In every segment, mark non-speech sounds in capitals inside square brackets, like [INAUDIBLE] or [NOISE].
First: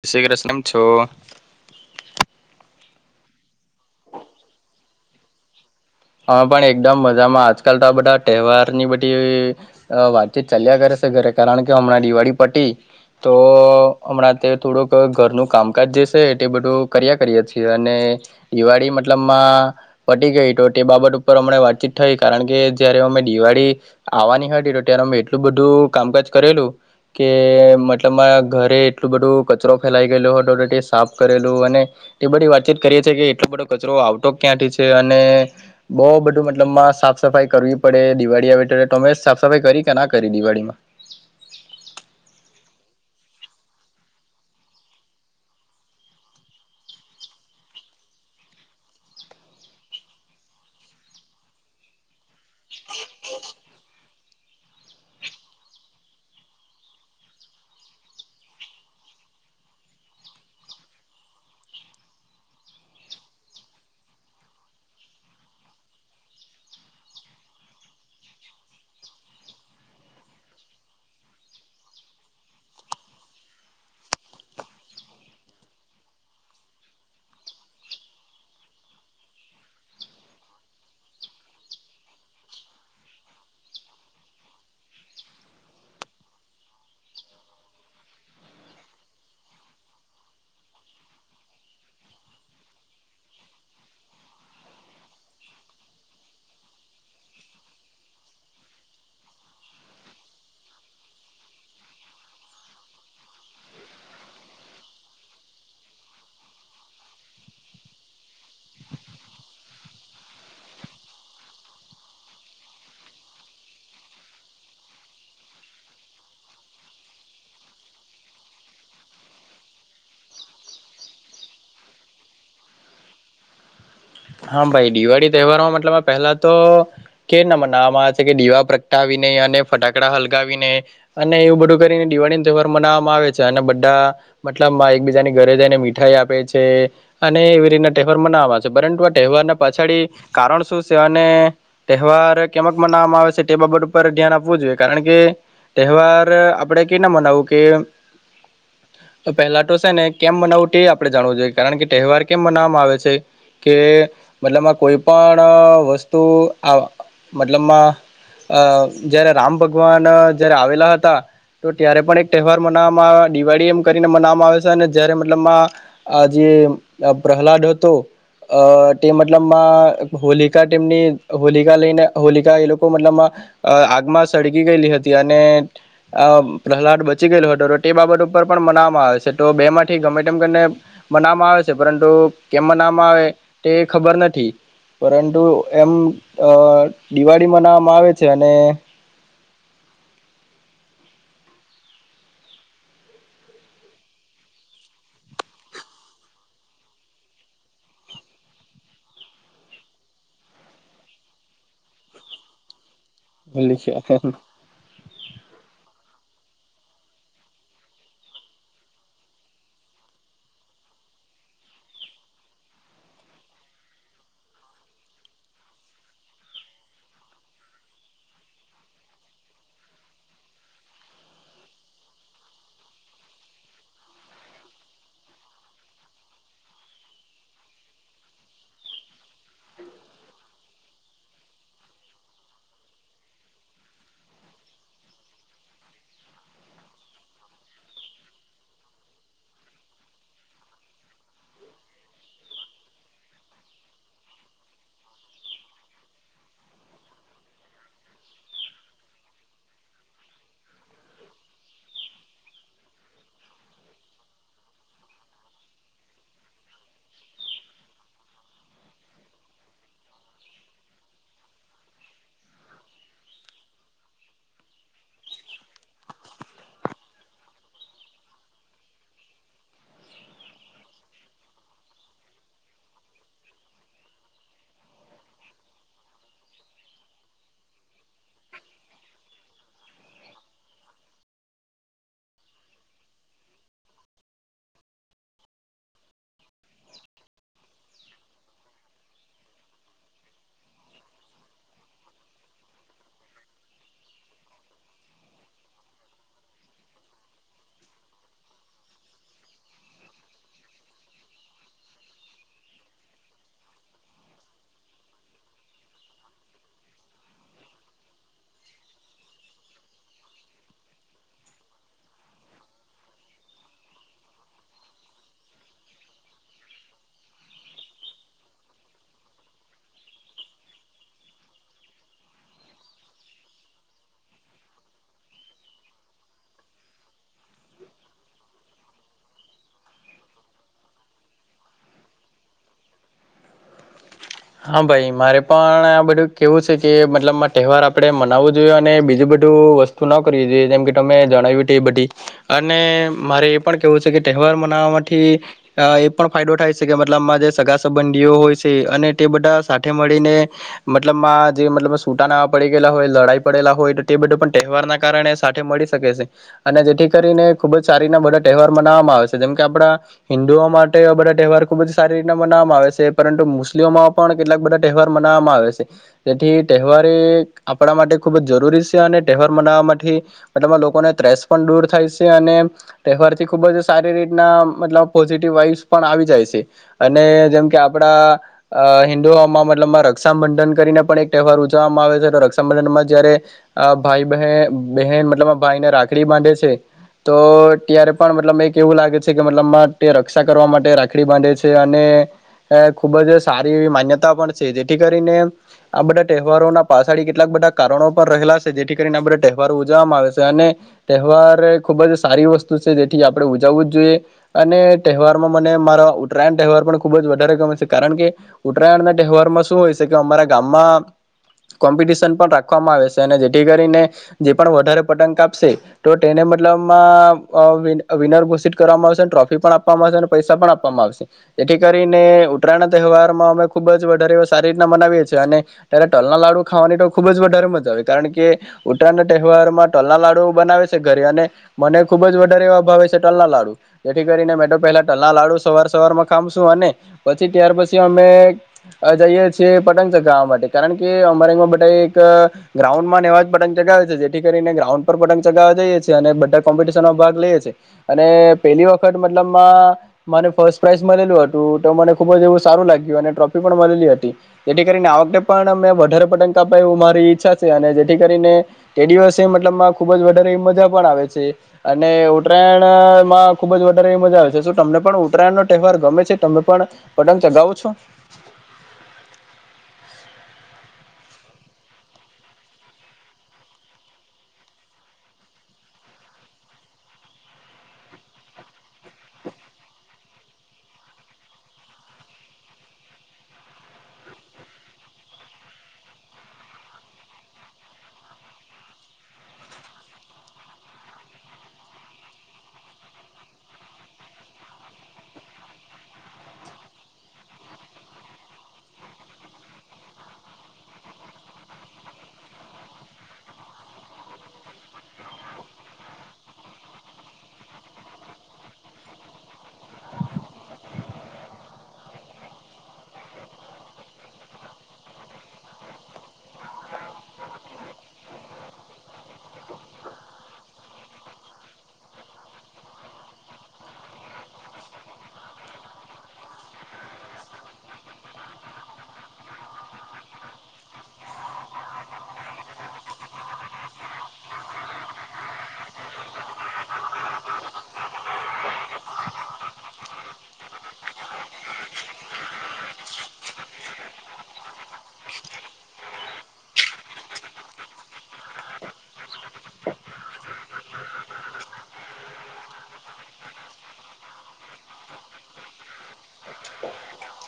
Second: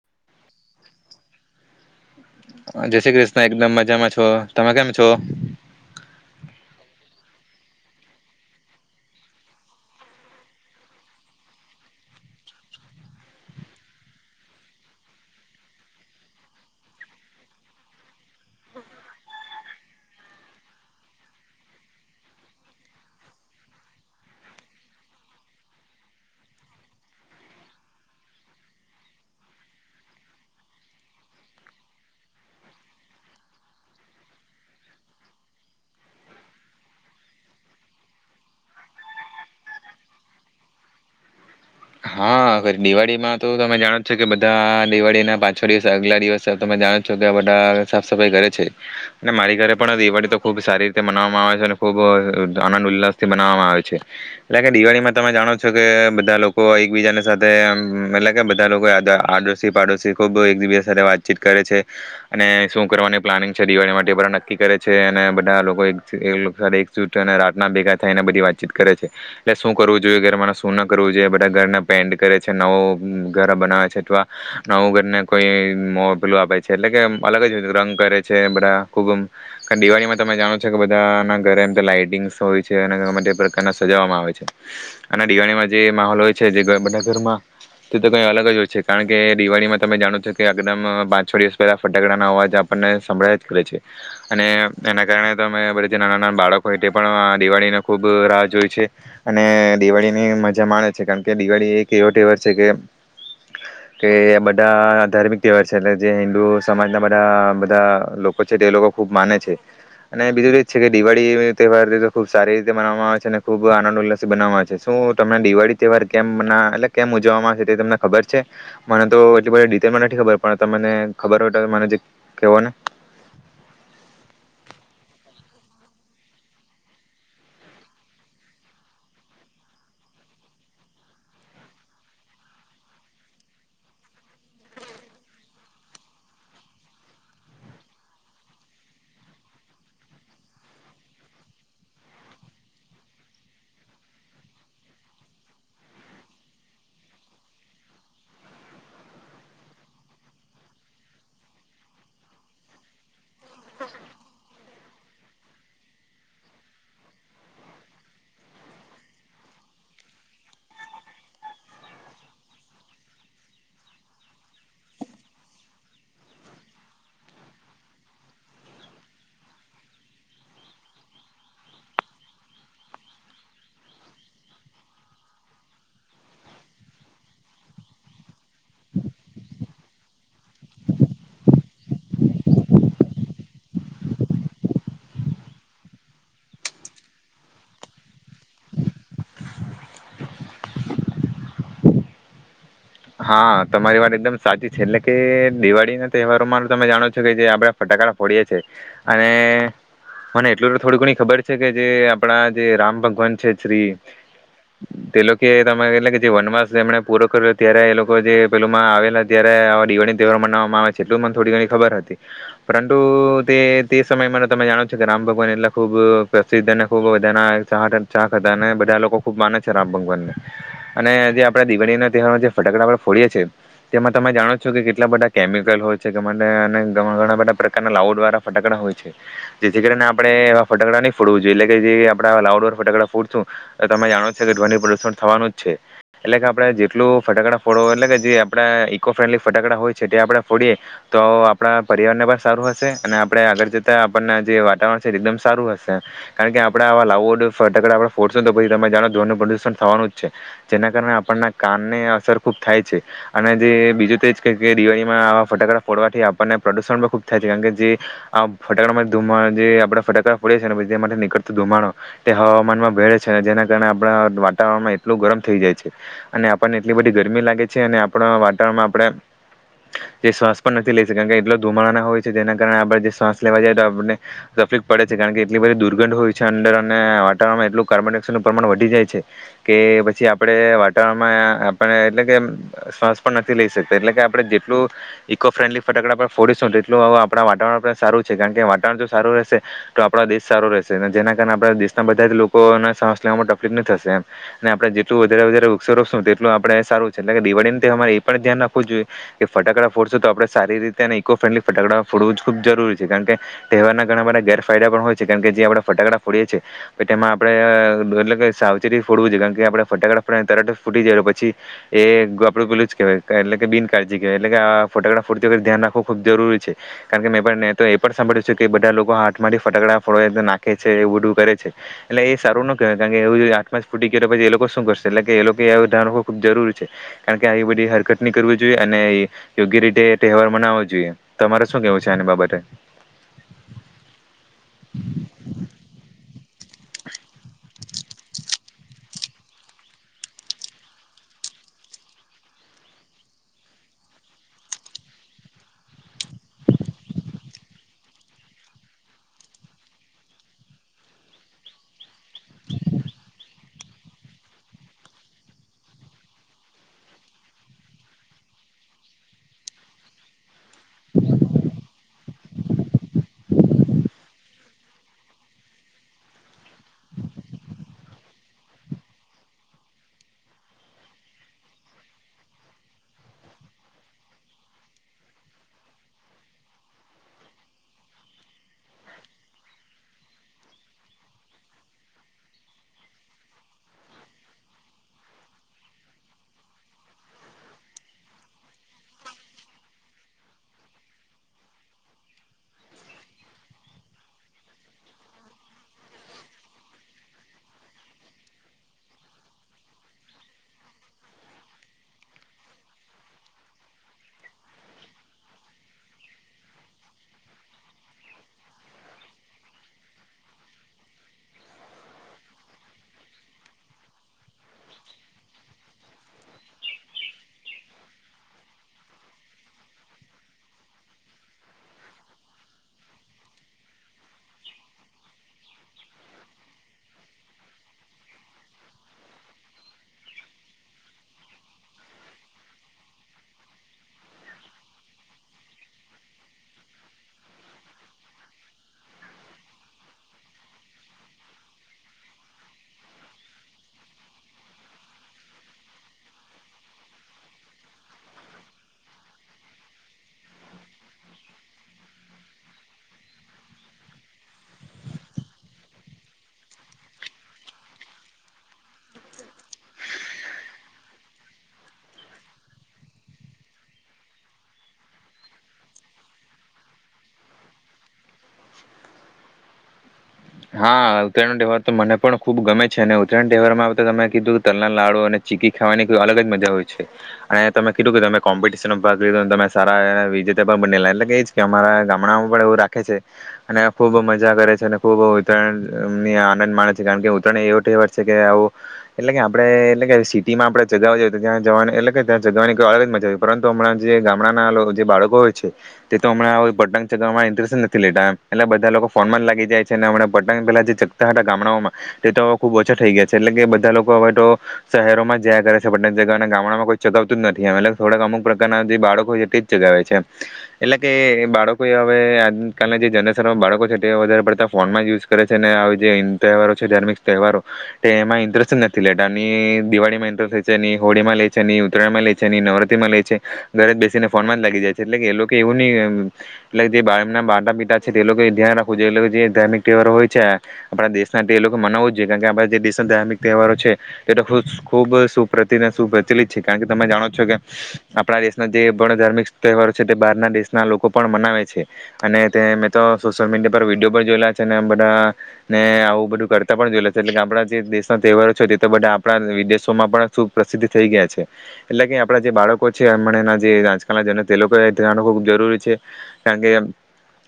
જય શ્રી કૃષ્ણ, કેમ છો? જય શ્રી ક્રિષ્ણ એકદમ મજામાં છો તમે કેમ છો? અમે પણ એકદમ મજામાં આજકાલ તો આ બધા તહેવાર ની બધી વાતચીત ચાલ્યા કરે છે ઘરે કારણ કે હમણાં દિવાળી પટી તો હમણાં તે થોડુંક ઘરનું કામકાજ જે છે તે બધું કર્યા કરીએ છીએ અને દિવાળી મતલબમાં પટી ગઈ તો તે બાબત ઉપર અમણા વાતચીત થઈ કારણ કે જયારે અમે દિવાળી આવવાની હતી તો ત્યારે અમે એટલું બધું કામકાજ કરેલું કે મતલબ ઘરે એટલું બધું કચરો ફેલાઈ ગયેલો હતો સાફ કરેલું અને એ બધી વાતચીત કરીએી કે એટલો બધો કચરો આવતો ક્યાંથી છે અને બહ બધું મતલબમાં સાફ સફાઈ કરવી પડે દિવાળી આવે તોમે સાફ સફાઈ કરી કે ના કરી દિવાળીમાં હા દિવાળીમાં તો તમે જાણો જ છો કે બધા દિવાળી ના પાછો દિવસ આગલા દિવસ તમે જાણો છો કે આ બધા સાફ સફાઈ કરે છે અને મારી ઘરે પણ દિવાળી તો ખૂબ સારી રીતે મનાવવામાં આવે છે અને ખૂબ આનંદ ઉલ્લાસ થી મનાવવામાં આવે છે એટલે કે દિવાળીમાં તમે જાણો છો કે બધા લોકો એકબીજાને સાથે એટલે કે બધા લોકો આડશી પાડોશી ખુબ એકબી સાથે વાતચીત કરે છે અને શું કરવાની પ્લાનિંગ છે દિવાળી માટે નક્કી કરે છે અને બધા લોકો એકજૂ અને રાતના ભેગા થાયને બધી વાતચીત કરે છે એટલે શું કરવું જોઈએ ઘરમાં શું ના કરવું જોઈએ બધા ઘરના પેન્ટ કરે છે નવું ઘર બનાવે છે અથવા નવું ઘરને કોઈ મોબલોું આપે છે એટલે કે અલગ જ રંગ કરે છે બધા ખૂબ દિવાળીમાં તમે જાણો છો કે બધા ના ઘરે એમ લાાઈટિંગ્સ હોય છે અને ઘ પ્રકારના સજાવવામાં આવે છે અને દિવાળીમાં જે માહોલ હોય છે જે બધા ઘરમાં તે તો કઈ અલગ જ હોય છે કારણ કે દિવાળીમાં તમે જાણો છો કે એકદમ પાંચ છ દિવસ પહેલા ફટાકડાના અવાજ આપણને સંભળાય જ કરે છે અને એના કારણે તમે બધ નાના નાના બાળકો એ પણ દિવાળીને ખૂબ રાહ જો હોય છે અને દિવાળીની મજા માણે છે કારણ કે. દિવાળી એક એવો તહેવાર છે કે કે બધા ધાર્મિક તહેવાર છે એટલે જે હિન્દુ સમાજના બધા બધા લોકો છે તે લોકો ખૂબ માને છે અને બીજું એ જ છે કે દિવાળી તહેવાર ખૂબ સારી રીતે મનાવામાં આવે છે અને ખૂબ આનંદ ઉલ્લાસ બનવામાં આવે છે શું તમને દિવાળી તહેવાર. કેમ ના એટલે કેમ ઉજવવામાંશે તે તમને ખબર છે મને તો એટલી બધ ડિટેલમાં નથી ખબર પણ તમને ખબર હોય તો મને જે કેવો ને. હા ભાઈ દિવાળી તહેવારમાં મતલબ પહેલા તો કેઇના મનાવામાં આવે છે કે દિવા પ્રગટાવી ને અને ફટાકડા હલગાવી ને અને એવું બધું કરીને દિવાળી ન તહેવાર મનાવામાં આવે છે અને બધા. મતલબ બધા એકબીજાની ઘરે જઈને મી [UNINTELLIGIBLE] આપે છે અને એવી રીતના તહેવાર [UNINTELLIGIBLE] છે. તહેવાર પાછડી કારણ શું છે અને તહેવાર કેમક મનાવામાં આવે છે તે બાબત ઉપર ધ્યાન આપવું જોઈએ કારણ કે તહેવાર આપણે કે ના મનાવવું કે પહેલા તો છે ને કેમ મનાવવું તે આપણે જાણવું જોઈએ કારણ કે તહેવાર કેમ મનાવવામાં આવે છે કે. મતલબમાં કોઈ પણ વસ્તુ મતલબમાં અ જયારે રામ ભગવાન જારે આવેલા હતા તો ત્યારે પણ એક તહેવાર મનાવામાં દિવાળી એમ કરીને મનાવામાં આવે છે અને જયારે મતલબમાં જે પ્રહલાદ હતો અ. તે મતલબમાં હોલિકા તેમની હોલિકા લઈને હોલિકા એ લોકો મતલબ આગમાં સળગી ગયેલી હતી અને અહ પ્રહલાદ બચી ગયેલો હતો તે બાબત ઉપર પણ મનાવામાં આવે છે તો બે માંથી ગમે તેમને મનાવામાં આવે છે પરંતુ કેમ મનાવામાં આવે. તે ખબર નથી પરંતુ એમ અ દિવાળી મનાવામાં આવે છે અને. હા તમારી વાત એકદમ સાચી છે એટલે કે દિવાળી ના તહેવારોમાં તમે જાણો છો કે જે આપડ ફટાકડા ફોડીએ અને મને એટલું તો થોડી ઘણી ખબર છે કે જે આપડા જે રામ ભક્ત. [UNINTELLIGIBLE] છે શ્રી તેલો કે તમારે એટ જે વનવાસ એમણે પૂરો કર્યો. ત્યારે એ લોકો જે પેલુંમાં આવેલા ત્યારે આવા દિવાળીનો તહેવાર મનાવવામાં આવે છે એટલું મને થોડી ઘણી ખબર હતી પરંતુ તે તે સમયમાં તમે જાણો છો કે રામ ભગવાન એટલે ખૂબ પ્રસિદ્ધ અને ખૂબ બધાના ચા ચાહ હતા અને બધા લોકો ખૂબ માને છે રામ ભગવાનને અને જે આપણા દિવાળીના તહેવારમાં જે. ફટાકડા પર ફોડીએ છીએ તેમાં તમે જાણો છો કે કેટલા બધા કેમિકલ હોય છે ગ ઘણા બધા પ્રકારના લાઉડ વાળા ફટાકડા હોય છે જેથી કરીને આપણેવા ફટાકડા નહીં ફોડવું જોઈએ એટલે કે જે આપ લાઉડ વાળા ફટકડા ફોડશું તો તમે જાણો છ કે ધ્વનિ પ્રદુષણ થવાનું જ છે એટલે કે આપણે જેટલું. ફટકડા ફોડ એટલે કે જે આપણે ઈકો ફ્રેન્ડલી ફટાકડા હોય છે તે આપણે ફોડીએ તો આપણા પર્યાવરણ ને પણ સારું હશે અને આપણે આગળ જતા આપણના જે વાતાવરણ છે એકદમ સારું હશે કારણ કે આપણે આવા લાઉડ ફટાકડા આપ ફોડશું તો પછી તમે જાણો જનું પ્રદુષણ થવાનું જ છે જેના કારણે આપણના કાનને. સર ખુબ થાય છે અને જે બીજું તે જ કે કે દિવાળીમાં આવા ફટાકડા ફોડવાથી આપણને પ્રદુષણ પણ ખુબ થાય છે કારણ કે જે આ ફટાકડામાં ધ જે આપડા ફટાકડા ફોડે છે ને માટેથી નીકળતું ધુમાડો તે હવામાનમાં ભળે છે જેના કારણે આપણા વાતાવરણમાં એટલું ગરમ થઈ જાય છે અને આપણને. એટલી બધી ગરમી લાગે છે અને આપણા વાતાવરણમાં આપણે જે શ્વાસ પણ નથી લઈ શ કારણ કે એટલા ધુમાડાના હોય છે જેના કારણે આપણે જે શ્વાસ લેવા જઈ તો આપને તકલીફ પડે છે કારણ કે એટલી બધી દુર્ગંધ હોય છે અંદર અને વાતાવરણમાં એટલું કાર્બન ડાયોક્સાઇડનું પ્રમાણ વધી જાય છે કે પછી આપણે વાતાવરણમાં. પણ એટલે કે શ્વાસ પણ નથી લઈ શકતા એટલે કે આપણે જેટલું ઈકો ફ્રેન્ડલી ફટાકડા પર ફોડીશું એટલું આપણા વાતાવરણ સારું છે કારણ કે વાતાવરણ જો સારું રહેશે તો આપણા દેશ સારું રહેશે જેના કારણે આપણા દેશના બધા જ લોકોને શ્વાસ લેવામાં તકલીફ ન થશે એમ અને આપણે જેટલું વધારે વધારે વૃક્ષ રોપશુ. આપણે સારું છે એ દિવાળી તહેવારમાં એ પણ ધ્યાન રાખવું જોઈએ કે ફટાકડા ફોડશું તો આપણે સારી રીતે અને ઇકો ફ્રેન્ડલી ફટાકડા ફોડવું જ ખૂબ જરૂરી છે કારણ કે તહેવારના ઘણા બ ગેરફાયદા પણ હોય છે કારણ કે જે આપણેે ફટાકડા ફોડીએ છીએ તેમાં આપણેે એટલે કે સાવચેતી ફોડવું જોઈ કારણ કે આપણે ફટાકડા તર જ ફૂટી જાય પછ. એ આપડું પેલું જ કેહેવાય એટલે કે બિનકાળજી કહેવાય એટલે કે આ ફટકડા ફૂટતી વખર ધ્યાન રાખવું ખૂબ જરૂરી છે કારણ કે મેં પણ તો એ પણ સાંભળ્યું છેું કે બધા લોકો આા માંથી ફટાકડા ફોડ નાખે છે એવું બધું કરે છે એટલે એ સારું ન કેહેવાય કારણ કે એવ હામાં જ ફૂટી પછી એ લોકો શું કરશે એટલે કે એ લોકો એ. ખૂબ જરૂરી છે કારણ કે આવી બધી હરકતની કરવી જોઈએ અને યોગ્ય રીતે તહેવાર મનાવવો જોઈએ તમારે શું કેવું છે આને બાબતે. હા ભાઈ મારે પણ આ બધું કેવું છે કે મતલબ. આપણે મનાવવો જોઈએ અને બીજ બધું વસ્તુ ના કરવી જોઈએ જેમ કે તમે જણાવ્યું હત એ બધી અને મારે એ પણ કેવું છે કે તહેવાર મનાવવા થી એ પણ ફાયદો થાય છે કે મતલબમાં જે સગા સંબંધીઓ હોય છે અને. તે બધા સાથે મળીને મતલબ જે મતલબ. છૂટા નવા પડી ગેલા હોય લડાઈ પડેલા હોય. બધું પણ તહેવાર ના કારણે સાથે મળી શકે છે અને જેથી કરીને ખુબ જ સારી ના બધા તહેવાર મનાવામાં આવે છે જેમ કે આપણા હિ જોવા માટે બધા તહેવાર ખુબ જ. સારી રીતના બનાવવામાં આવે છે પરંતુ મુસ્લિમો. પણ કેટલાક બધા તહેવાર મનાવવામાં આવે છે જેથી. તહેવારે આપણા માટે. ખૂબ જ જરૂરી છે અને તહેવાર મનાવા માટેથી મતલબ લોકોને ત્રેસ પણ દૂર થાય છે અને તહેવારથી ખૂબ જ સારી રીતના મતલબ પોઝિટિવ વાઇવસ પણ આવી જાય છે અને જેમ કે આપડા. અ હિન્દુઓમાં મતલબમાં રક્ષાબંધન કરીને પણ એક તહેવાર ઉજવવામાં આવે છે તો રક્ષાબંધનમાં જયારે ભાઈ બહેન બહેન મતલબ ભાઈને રાખડી બાંધે છે તો ત્યારે પણ મતલબ એક એવું લાગે છે કે મતલબમાં તે રક્ષા કરવા માટે રાખડી બાંધે છે અને ખૂબ જ. સારી માન્યતા પણ છે જેથી કરીને આ બધા તહેવારોના પાછળી કેટલાક બધા કારણો પર રહેલા છે જેથી કરીને આ બધા તહેવારો ઉજવવામાં આવે છે અને તહેવાર ખૂબ જ સારી વસ્તુ છે જેથી આપણે ઉજવવું જ જોઈએ અને તહેવારમાં મને મારા ઉત્તરાયણ તહેવાર પણ ખૂબ જ વધારે ગમે છે કારણ કે. તહેવારમાં શું હોય કે અમારા ગામમાં કોમ્પિટિશન પણ રાખવામાં આવે છે અને જેથી કરીને જે પણ વધારે પતંગ આપશે તો તેને મતલબમાં વિનર ઘોષિત કરવામાં આવશે ટ્રોફી પણ આપવામાં આવશે અને પૈસા પણ આપવામાં આવશે જેથી કરીને ઉત્તરાયણ તહેવાર. અમે ખુબ વધારે સારી રીતના મનાવીએ છીએ અને ત્યારે તલના લાડુ ખાવાની તો ખુબ જ વધારે મજા આવે કારણ કે ઉત્તરાણ ના તહેવાર માં ટલના લાડુ બનાવે છે ઘરે અને મને ખુબ જ વધારે એવા અ ભાવે છે ટલના લાડુ જેથી કરીને મેં તો પહેલા ટલના લાડુ સવાર સવારમાં ખામશું અને પછી ત્યાર પછી. અમે જઈએ છીએ પતંગ ચગાવવા માટે કારણ કે અમારે બા ગ્રાઉન્ડમાં એવા પતંગ ચગાવે છે જેથી કરીને ગ્રાઉન્ડ પર પતંગ ચગાવવા જઈએ છેએ અને બા કોમ્પિશનમાં ભાગ લઈએી અને પેલી વખત મતલબમાં મને ફસ્ટ પ્રાાઈઝ મળેલું હતું તો મને ખુબ એવું. સારું લાગ્યું અને ટ્રોફી પણ મળેલી હતી જેથી કરીને આ વખતે પણ મે વધારે પતંગ કાપાય એું મારી ઈચ્છા છે અને જેથી કરીને તે દિવસે મતલબમાં ખુબ જ વધારે મજા પણ આવે છે અને ઉત્તરાયણમાં ખુબ જ વધારે મજા આવે છે શું તમને પણ ઉત્તરાયણ નો તહેવાર ગમે છે ત પણ. ચગાવું છું. હા ઉત્તરાયણ તહેવાર તો મને પણ ખુબ ગમે છે અને ઉત્તરાયણ તહેવારમાં તો તમે કીધું કે તલના લાુ અને ચીકી ખાવાની અલગ જ મજા હોય છે અને તમે કીધું કે તમે કોમ્પિટશન ભાગ લીધો તમે સારા વિજેતા પણ બનેલા એ કે અરા ગામડામાં પણ એવું રાખે છે અને ખુબ મજા કરે છે. ખુબ ઉત્તરાયણને આનંદ માણે છે કારણ કે ઉત્તરાય એવો તહેવાર છે કે આવું એટલે કે આપડણે એટલે કે સિટી માં આપણે જગાવવાઈએ તો ત્યાં જવાની એટલે કે ત્યાં જગવાની કોઈડગ જ મજા આવે પરંતુ હમણાં જે ગામડાના જે બાળકો હોય છે તે તો હણાં પટંગ ચગવા ઇન્ટરેસ્ટ નથી લેતામ એટલે બધા લોકો ફોનમાં જ લાગી જાય. મ પતંગ પહેલા જે ચગતા હતા ગામડાઓમાં તે તો ખુબ ઓછા થઈ ગયા છે એટલે કે બધા લોકો હવે તો શહેરોમાં જયા કરે છે પટ જગાવવા અને ગામડાઓમાં કોઈ ચગાવતું જ નથી એટ થોડાક અમુક પ્રકારના જે બાળકો છે તે જ ચગાવે છે એટલે કે બાળકો હવે આજ કલના જે જનરેશનમાં બાળકો છે તે વધારે પડતા. ફોનમાં જ યુઝ કરે છે અને જે હિ તહેવારો છે ધારમિક તહેવારો તે એમાં ઇન્ટરેસ્ટ જ નથી લેટાની દિવાળીમાં ઇન્ટરેસ્ટ હો છે એની હોળી માં લે છે ની ઉતરાયણમાં લે છે ની નવરાત્રી માં લે છે ઘરે જ બેસીને ફોનમાં જ લાગી જાય છે એટલે કે એ લોકો એવું નહીં એટલે જે બા એના બાટા પિતા છે એ લોકો ધ્યાન રાખવું જો એ લોકો જે. તહેવારો હોય છે, આપણા દેશના તે લોકો મનાવવું જઈએ કારણ કે આપણા જે દેશના ધાર્મિક તહેવારો છે, તે તો ખૂબ સુપ્રતિ સુપ્રચલિત છે, કારણ કે તમે જાણો છો કે આપણા દેશના જે પણ ધાર્મિક તહેવારો છે તે બહારના દેશના લોકો પણ મનાવે છે. અને તે મેં તો સોશિયલ મીડિયા પર વિડીયો પણ જોયેલા બધા ને આવું બધું કરતા પણ જોય લ છે એટલે આપણા જે દેશના તહેવારો છે તે તો બધા આપણા વિદેશોમાં પણ શું પ્રસિદ્ધ થઈ ગયા છે. એટલે કે આપડા જે બાળકો છે હમણા જે આજકાલના જ તે લોકો ખૂબ જરૂરી છે, કારણ કે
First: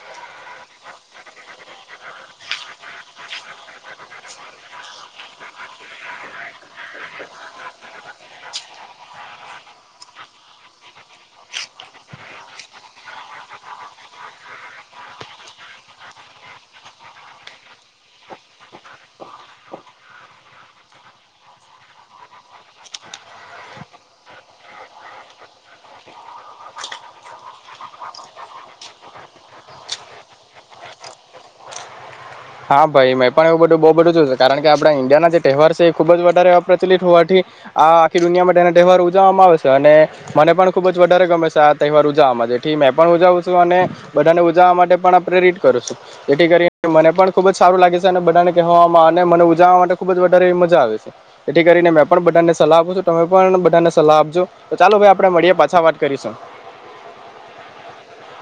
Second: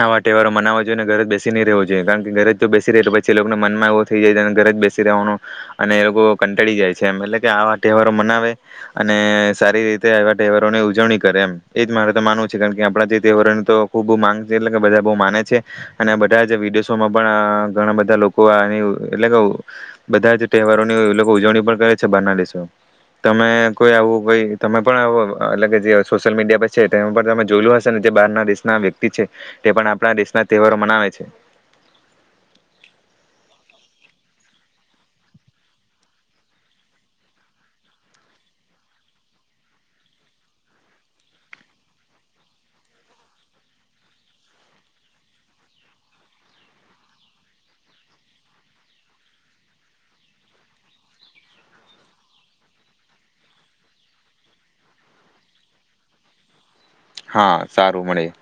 આવા તહેવારો મનાવવા જોઈએને ઘરે જ બેસી ન રહેવો જોઈ ઘરે બેસી પછી લોકો મનમાં એવો થઈ જાય ઘરે જ બેસી રહેવાનો અને એ લોકો કંટાળી જાય છે એમ એટલે કે આવા તહેવારો મનાવે અને સારી રીતે આવા તહેવારો ની ઉજવણી કરે એમ એજ મારે તો માનવું છે, કારણ કે આપણા જે તહેવારોની તો ખુબ માંને છે એટ કે બધા બહુ માને છે અને બધા જ વિડી માં પણ ઘણા બધા લોકો આ એટલે કે બધા જ તહેવારોની લોકો ઉજવણી પણ કરે છે બહારના દેશો તમે કોઈ આવું કો તમે પણ એટલે જે સોશિયલ મીડિયા પર છે તે પણમે જોયલું હશે ને જે બહારના દેશ ના વ્યક્તિ છે તે પણ આપણા દેશના તહેવારો મનાવે છે. હા ભાઈ મેં પણ એવું બધું બહુ બધું છે કારણ કે આપણા ઇન્ડિયાના જે તહેવાર છે એ ખૂબ જ વધારે પ્રચલિત હોવાથી આ આખી દુનિયા માટેના તહેવાર ઉજવવામાં આવેશે અને મને પણ ખુબ જ વધારે ગમે છે આ તહેવાર ઉજવવામાં જેથી મે પણ ઉજવું છું અને બધાને ઉજવવા માટે પણ પ્રેરિત કરું છું જેથી કરી મને પણ ખુબ જ સારું લાગે છે અને બધાને કહેવામાં અને મને ઉજાવા માટે ખુબ જ વધારે મજા આવે છે તેથી કરીને મેં પણ બધાને સલાહ આપું છું તમે પણ બધાને સલાહ આપજો તો ચાલો ભાઈ આપણે મળીએ પાછા વાત કરીશું. હા સારું મળીએ.